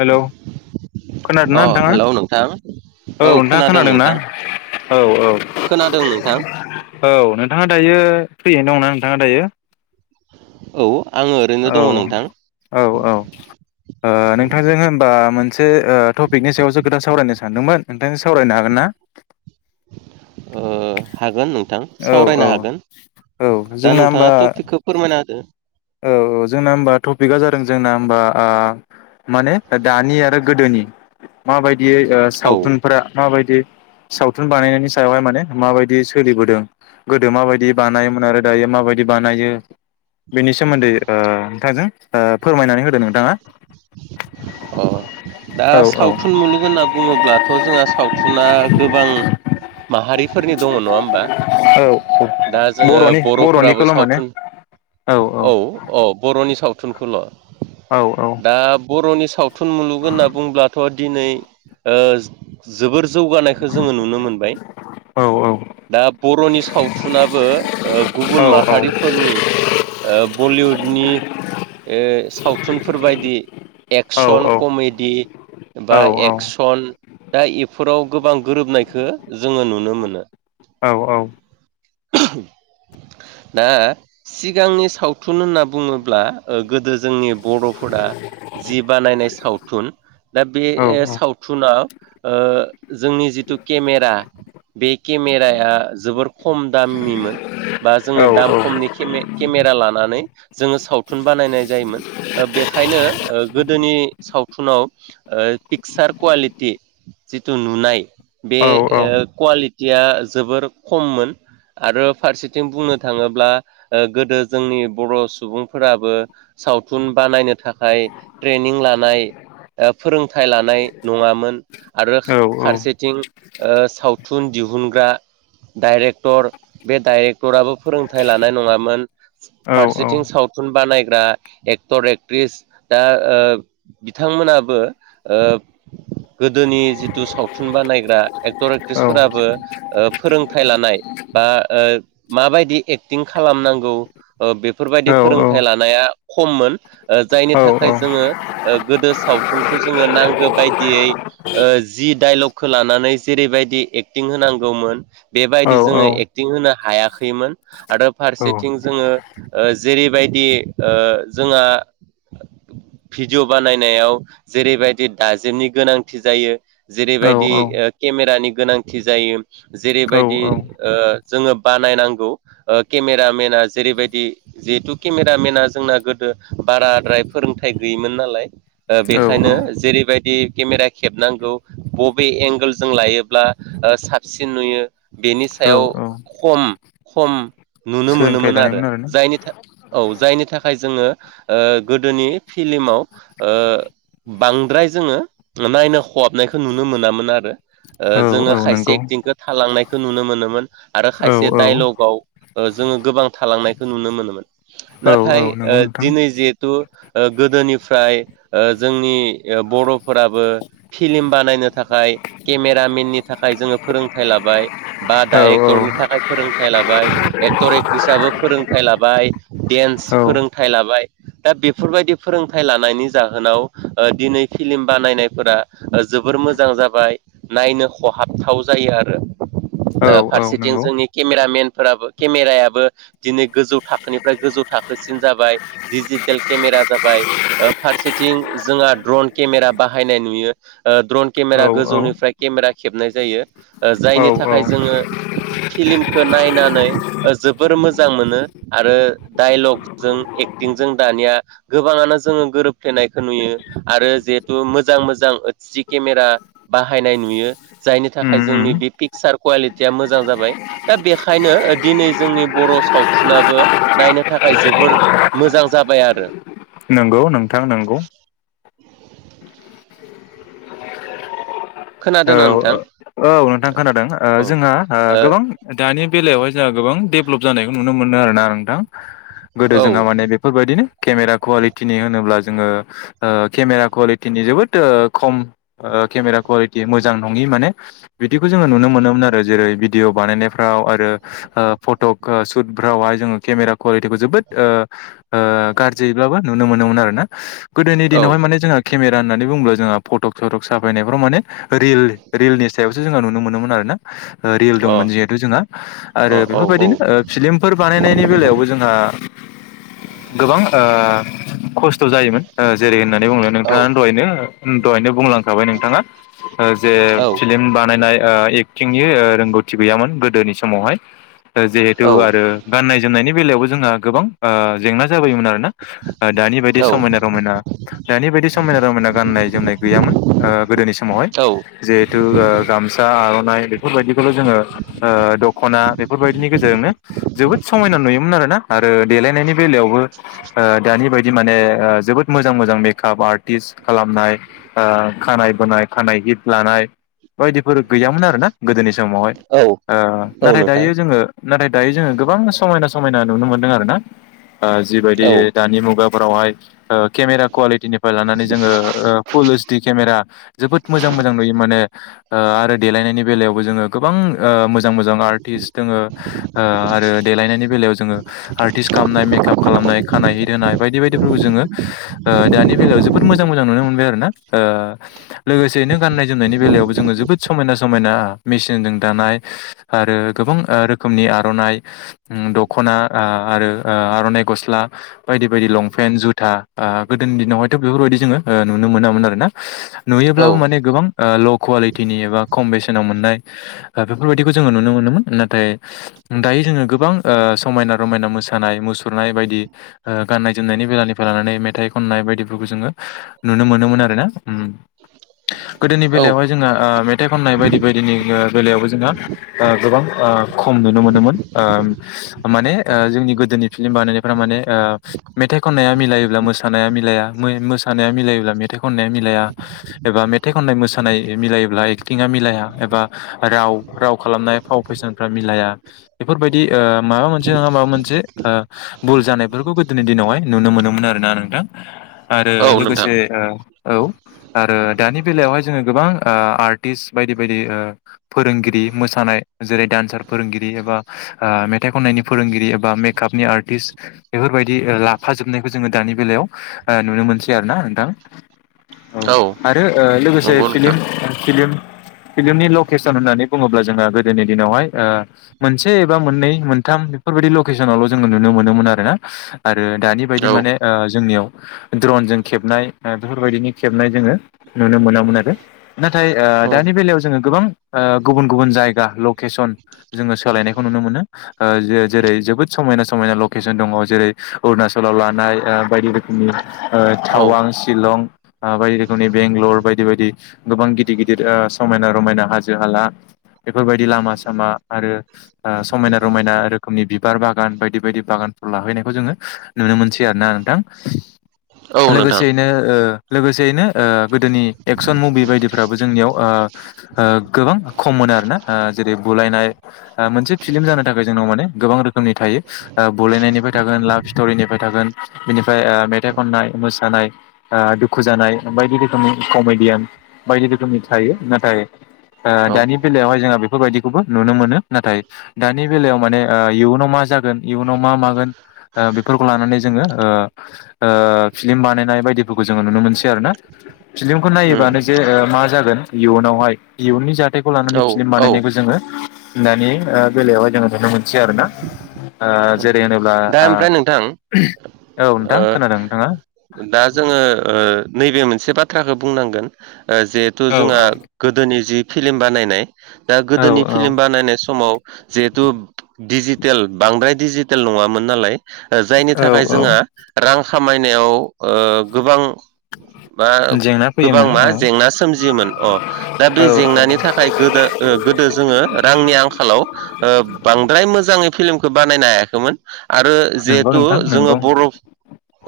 Hello. अ खोनादोंना नोंथाङा हेलौ नोंथां औ औ नोंथाङा खोनादों ना। औ औ खोनादों नोंथां औ नोंथाङा दायो। फ्रियैनो दंना नोंथाङा दायो। औ। आङो ओरैनो औ दङ नोंथां औ औ ओ नोंथांजों होनबा मोन से ओ टपिकनि सायावसो खोथा सावरायनो सानदोंमोन नोंथांजों सावरायनो हागोन ना। ओ हागोन नोंथां औ औ सावरायनो हागोन औ दा जोंना होमबा नोंथाङा टपिकखौ फोरमायना होदो। औ औ जोंना होमबा टपिका जादों जोंना होमबा माने दानि आरो गोदोनि माबायदि ओ औ सावथुनफोरा माबायदि सावथुन बानायनायनि सायावहाय माने माबाय दि सोलिबोदों गोदो माबायदि बानायोमोन आरो दायो माबायदि बानायो। बेनि सोमोन्दै ओ नोंथांजों ओ फोरमायनानै होदो नोंथाङा। अ [inaudible] दा औ औ सावथुन मुलुग होनना बुङोब्लाथ जोंहा सावथुना गोबां माहारिफोरनि दङ नङा होमबा औ औ दा जोङो बर'नि बरफोराबो बर'निखौल' माने सावथुन औ औ बरनि सावथुनखौल औ औ दा बरनि सावथुन मुलुग होनना बुंब्लाथ दिनै जोबोर जौगानायखो जोङो नुनो मोनबाय औ दा बरनि सावथुनाबो ओ औ गुबुन औ माहारिफोरनि ओ बलिउडनि ओ सावथुनफोरबायदि औ एक्सन कमेडि बा एक्सन दा इफोराव गोबां गोरोबनायखौ जोङो नुनो मोनो औ औ [inaudible] दा सिगांनि सावथुन होनना बुङोब्ला ओ गोदो जोंनि बरफोरा जि बानायनाय सावथुन दा बे सावथुाव ओ जोंनि जिथु केमेरा बे केमेराया जोबोर खम दामनिमोन बा जोङो दाम खमनि खेमे केमेरा लानानै जोङो सावथुन बानायनाय जायोमोन ओ बेखायनो गोदोनि सावथुनाव ओ पिकसार कुवालिटि जिथु नुनाय बे ओ कुवालिटिया जोबोर खममोन आरो फारसेथिं बुंनो थाङोब्ला ओ गोदो जोंनि बर सुबुंफोराबो सावथुन बानायनो थाखाय ट्रेनिं लानाय ओ फोरोंथाइ लानाय नङामोन आरो फारसेथिं ओ सावथुन थुन दिहुनग्रा डाइरेक्टर बे डाइरेक्ट डक्टराबो फोरोंथाइ लानाय नङामोन औ फारसेथिं औ सावथुन बानाय दा एक्टर एक्ट्रिस दा बिथांमोनाबो ओ गोदोनि जिथु सावथुन बानायग्रा एक्टर औ एक्ट्रिसफोराबो ओ फोरोंथाइ लानाय बा ओ माबायदि एक्टिं खालामनांगौ ओ बेफोरबायदि फोरोंथाइ लानाया खममोन ओ जायनि थाखाय जोङो गोदो सावथुनखौ जोङो नांगो बायदियै ओ जि डाइलगखो लानानै जेरैबायदि एक्टिं होनांगौमोन बेबायदि जोङो एक्टिं होनो हायाखैमोन आरो फारसेथिं जोङो ओ जेरैबायदि ओ जोंहा भिडिय बानायनायाव जेरैबायदि दाजेमनि गोनांथि जायो जेरैबायदि केमेरानि गोनांथि जायो जेरैबायदि जोङो बानायनांगौ केमेरामेना जेरैबायदि जिहेथु केमेरामेना जोंना गोदो बाराद्राय फोरोंथाइ गैयिमोन नालाय बेखायनो जेरैबायदि केमेरा खेबनांगौ बबे एंगोलजों लायोब्ला साबसिन नुयो बेनि सायाव खम खम नुनो सोलोंथाइ मोनोमोन आरो लानायमोन आरोना जायनि औ जायनि थाखाय जोङो गोदोनि फिल्माव बांद्राय जोङो नायनो खहाबनायखौ नुनो मोनामोन आरो औ औ जोङो खायसे नंगौ एक्टिंखौ थालांनायखौ नुनो मोनोमोन आरो औ खायसे औ दाइलगाव जों जोङो गोबां थालांनायखौ नुनो मोनोमोन औ औ नाथाय नंगौ नोंथां दिनै जे थु गोदोनिफ्राय जोंनि बर'फोराबो फिल्म बानायनो थाखाय केमेरामेननि थाखाय जोङो फोरोंथाइ लाबाय बा औ डाइरेक्टरनि औ थाखाय फोरोंथाइ लाबाय एक्टर एक्ट्रिसाबो फोरों फोरोंथाइ लाबाय डेन्स औ फोरोंथाइ लाबाय दा बेफोरबायदि फोरोंथाइ लानायनि जाहोनाव दिनै फिल्म बानायनायफोरा जों जोबोर मोजां जाबाय नायनो खहाबथाव जायो आरो औ औ फारसेथिं नंगौ जोंनि केमेरामेनफोराबो केमेरायाबो दिनै गोजौ थाखोनिफ्राय गोजौ थाखोसिन जाबाय दिडिजिटेल केमेरा जाबाय फारसेथिं जोंहा द्रन केमेरा बाहायनाय नुयो ड्रन औ केमेरा औ गोजौनिफ्राय केमेरा खेबनाय जायो औ जायनि औ थाखाय जोङो फिल्मखौ नायनानै जोबोर मोजां मोनो आरो डाइलगजों ए दानिया गोबाङानो जोङो गोरोबफ्लेनायखौ नुयो आरो जिहेथु मोजां मोजां सि केमेरा बाहायनाय नुयो जायनि थाखाय उम उम जोंनि बे पिक्सार कुवालिटि थिया मोजां जाबाय दा बेखायनो दिनै जोंनि बर' सावथुनाबो नायनो थाखाय जोबोर मोजां जाबाय आरो नंगौ नोंथां नंगौ औ खोनादोंना नोंथां औ नोंथां खोनादों औ जोंहा गोबां दानि बेलायावहाय जोंहा गोबां डेभलप जानायखौ नु मोनदों आरोना नोंथां गोदो ओ जोंहा माने बेफोरबायदिनो केमेरा कुवालिटिनि होनोब्ला जोङो केमेरा कुवालिटिनि जोबोद खम केमेरा कुवालिटि मोजां नङि माने बिदिखौ जोङो नुनो मोनोमोन आरो जेरै भिदिअ बानायनायफ्राव आरो फट' सुटफ्रावहाय जोङो केमेरा कुवालिटिखौ जोबोद गाज्रियैब्लाबो नुनो मोनोमोन आरोना गोदोनि औ दिनावहाय माने जोंहा केमेरा होननानै बुंब्ला जोंहा फटक सटक साफायनायफ्राव माने रिल रिलनि सायावसो जोङो नुनो मोनोमोन आरोना रियेल औ दंमोन जिहेथु जोंहा आरो अ अ औ बेफोरबायदिनो फिलिमफोर बानायनायनि बेलायावबो जोंहा आ गोबां आ खस्थ' जायोमोन जेरै होननानै बुंयोमोन औ नोंथाङा दहायनो दहायनो बुंलांखाबाय नोंथाङा जे औ फिल्म बानायनाय थिंनि रोंगौथि गैयामोन गोदोनि समावहाय जिहेथु आरो गाननाय जोमनायनि बेलायावबो जोंहा गोबां जेंना जाबायमोन आरोना दानि बायदि औ समायना रमायना दानि बायदि समायना रमायना गाननाय जोमनाय गैयामोन गोदोनि समावहाय औ जहेथु गामसा आर राय बेफोरबायदिखौल' जोङो दख'ना बेफोरबायदिनि गेजेरजोंनो जोबोद समायना नुयोमोन आरो आरोना आरो देलायनायनि बेलायावबो दानि बायदि माने जोबोद मोजां मोजां मेकआप आर्टिस्ट खालामनाय खानाय बोनाय खानाय हित लानाय बायदिफोर गैयामोन आरो ना गोदोनि समावहाय औ आं औ नाथाय नोंथां दायो जोङो नाथाय दायो जोङो गोबां समायना समाय समायना नुनो मोनदों आरो ना जिबायदि औ दानि मुगाफोरावहाय केमेरा कुवालिटिनिफ्राय लानानै जोङो फुल ओइस डि केमेरा जोबोद मोजां मोजां नुयो माने आरो देलायनायनि बेलायावबो जोङो गोबां मोजां मोजां आर्टिस्ट दङो आरो देलायनायनि बेलायाव जोङो आर्टिस्ट कामनाय मेकआप खालामनाय खानाय हित होनाय बायदि बायदिफोरखौ जोङो ओह दानि बेलायाव जोबोद मोजां मोजां नुनोमो [unintelligible] आरोना ओह। लोगोसेयैनो गाननाय जोमनायनि बेलायावबो जोङो जोबोद समायना समायना मेसिनजों दानाय। आरो गोबां ओह रोखोमनि आरनाइ उम दखना आ आरो आरनाइ। गसला बायदि बायदि लंफेन जुथा ओह गोदोनि दिनावहायथ बेफोरबायदि जोङो ओह नुनो मोनामोन आरोना। नुयोब्लाबो औ माने गोबां ओह ल खवालिथिनि एबा खम बेसेनाव मोननाय। दा बेफोरबायदिखौ जोङो नुनो मोनोमोन नाथाय दायोजोङो गोबां ओह। समायना रमायना मोसानाय मुसुरनाय बायदि ओह गाननाय जोमनायनि बेलानिफाय लानानै मेथाइ। खननाय बायदिफोरखौ जोङो नुनो मोनोमोन आरोना। गोदोनि औ बेलायावहाय जोंहा ओह मेथाइ खननाय बायदि बायदिनि ओह बेलायावबो जोंहा ओह। गोबां ओह खम नुनोमोनोमोन ओह माने। ओह जोंनि गोदोनि फिल्म बानायनायफोरा माने ओह मेथाइ खननाया मिलायोब्ला मोसानाया मिलाया मै मोस हानाया मिलायोब्ला मेथाइ खननाया मिलाया। एबा मेथाइ खननाय मोसानाय मिलायोब्ला एक्टिंङा मिलाया एबा राव राव खालामनाय। फाव फेसनफ्रा मिलाया बेफोरबायदि ओह माबामोनसे ना माबामोनसे ओह बुल जानायफोरखौ। बेफोरखौ गोदोनि दिनावहाय नुनो मोनोमोन आरोना नोंथां आरो औ नोंथां लोगोसे ओह औ। आरो दानि बेलायावहाय जोङो गोबां ओह आर्टिस्ट बायदि बायदि ओह फोरोंगिरि मोसानाय। जेरै डान्सार फोरोंगिरि एबा ओह मेथाइ खननायनि फोरोंगिरि एबा मेखापनि आर्टिस्ट बेफोर। बेबायदि ओह लाफ जोबनायखो जोङो दानि बेलयाव ओह नुनो मोनसै आरोना नोंथां। औ आरो ओह लोगोसे नंगौ नोंथां फिलिम फिलिम। फिल्मनि लकेसन होननानै बुङोब्ला जोङो गोदोनि दिनावहाय ओह मोनसे एबा मोननै मोनथाम बेफोर। बादि लखेसनआवल नुनो मोनोमोन आरोना आरो दानिबाइदि औ माने ओह जोंनियाव ड्रनजों। जोंखेबनाय ओह बेफोरबायदिनि। खेबनाय जोङो नुनो मोनामोनआरो नाथाय ओह औ दानि बेलायाव जोङो ओह गोबां गुबुन गुबुन। जायगा लखेसन जोङो सोलायनायखौ नुनोमोनो ओह जो जेरै जोबोद समायना समायना लखेसन। दङ जेरै अरुणाचलाव लानाय ओह बायदि रोखोमनि ओह औ थावां शिलं। ओह बायदि रोखोमनि बेंगलर बायदि बायदि गोबां गिदिर गिदिर ओह समायना रमायना हाजो हाला। बेफोरबादि लामा सामा आरो ओह समायना रमायना रोखोमनि बिबार बागान बायदि बायदि बागान। लाहैनायखौ जोङो नुनोमोनसै आरोना नोंथां औ नोंथां लोगोसेयैनो ओह। लोगोसेयैनो ओह गोदोनि एक्सन मुबि बायदिफोराबो जोंनियाव ओह ओह गोबां खम मोन। आरोना ओह जेरै बुलायनाय ओह मोनसे फिलिम जानो थाखाय जोंनाव माने गोबां रोखोमनि थायो ओह बु बुलायनाय निफाय थागोन लाफ सिथरिनिफाय थागोन बिनिफाय ओह मेथाइ खननाय मोसानाय ओह बिफ खुजानाय बायदि रोखोमनि खमेडियान बायदि रोखोमनि थायो नाथाय। ओह औ दानि बेलायावहाय जोंहा बेफोरबायदिखौबो नुनोमोनो नाथाय दानि बेलायाव माने ओह इयुनाव मा। माजागोन इयुनाव मा मागोन। ओह बेफोरखौ लानानै जोङो ओह ओह फिलिम बानायनाय बायदिफोरखौ जो जोङो नुनो मोनसै आरोना। फिलिमखो उम नायोबानोजे ओह माजागोन इयुनावहाय इयुननि जाथायखौ लानानै औ फिलिम औ बानायनायखौ जोङो। दानि ओह बेलायावहाय जोङो नुनोमोनसै आरोना ओह। दा ओमफ्राय नोंथां ओ औ नोंथां खोनादों नोंथाङा ओह दा जोङो। ओह नैबे मोनसे बाथ्राखो बुंनांगोन ओह जिहेथु औ जोंहा गोदोनि जि। फिलिम बानायनाय दा औ गोदोनि फिलिम बानायनाय समाव। जिहेथु डिजिटेल बांद्राय डिजिटेल नङामोन नालाय। ओह जायनि औ औ थाखायजोंहा रां खामायनायाव ओह गोबां। बा जेंना गोबां फैयोमोन औ माजेंना सोमजियोमोन अ दाबे औ औ जेंनानि थाखाय गोदो। दो गोदोजोङो रांनि आंखालाव ओह बांद्राय मोजाङै फिलिमखो बानायनो हायाखैमोन। आरो नंगौ जिहेथु नोंथां जोङो नंगौ बरफ।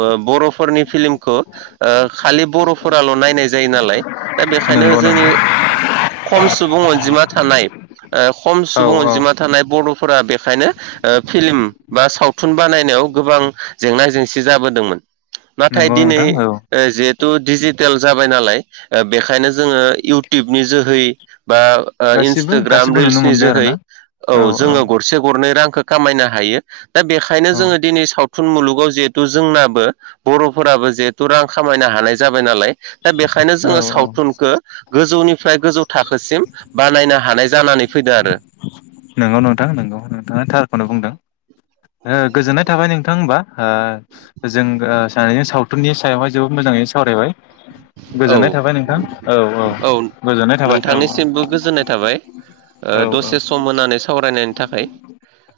ओह बरफोरनि फिलिमखो ओह खालि बरफोराल नायनायजायो नालाय दा बेखाय ओंखायनो नंगौ नंगौ जोंनि खम सुबुं अनजिमा थानाय ओ खम सुबुं औ औ अनजिमा थानाय बर' फोरा बेखायनो ओ फिल्म बा सावथुन बानायनायाव गोबां जेंना जेंसि जाबोदोंमोन। नाथाय नंगौ दिनै नोंथां औ ओ जिहेथु दिजि तेल जाबाय नालाय ओ बेखायनो जोङो इउटुबनि जोहै बा ओ गासिबो इन्स्टाग्राम गासिबो नुनो रिल्सनि मोनबाय आरो जोहै ना औ जोङो गरसे गरनै रां खो खामायनो हायो दा बेखायनो जोङो औ दिनै साव थुन मुलुगाव जिहेथु जोंनाबो बर'फोराबो जिहेथु रां खामायनो हानाय जाबाय नालाय दा बेखायनो औ जोङो औ सावथुनखो गोजौनि निफ्राय गोजौ थाखोसिम बानायनो हानाय जानानै फैदो आरो‌। नोंगौ नोंथां नोंगौ नोंथाङा थारखौनो बुंदों। ओ गोजोननाय थाबाय नोंथां होमबा ओ जों ओ सानैजों सावथुननि सायावहाय जोबोद मोजां जाङै सावरायबाय। औ गोजोननाय थाबाय नोंथां। औ औ गोजोननाय थाबाय औ नोंथांनिसिमबो गोजोननाय थाबाय औ। ओ औ दसे सम होनानै सावरायनायनि थाखाय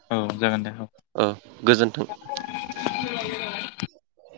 औ जागोन दे औ ओ गोजोन्थों। [inaudible]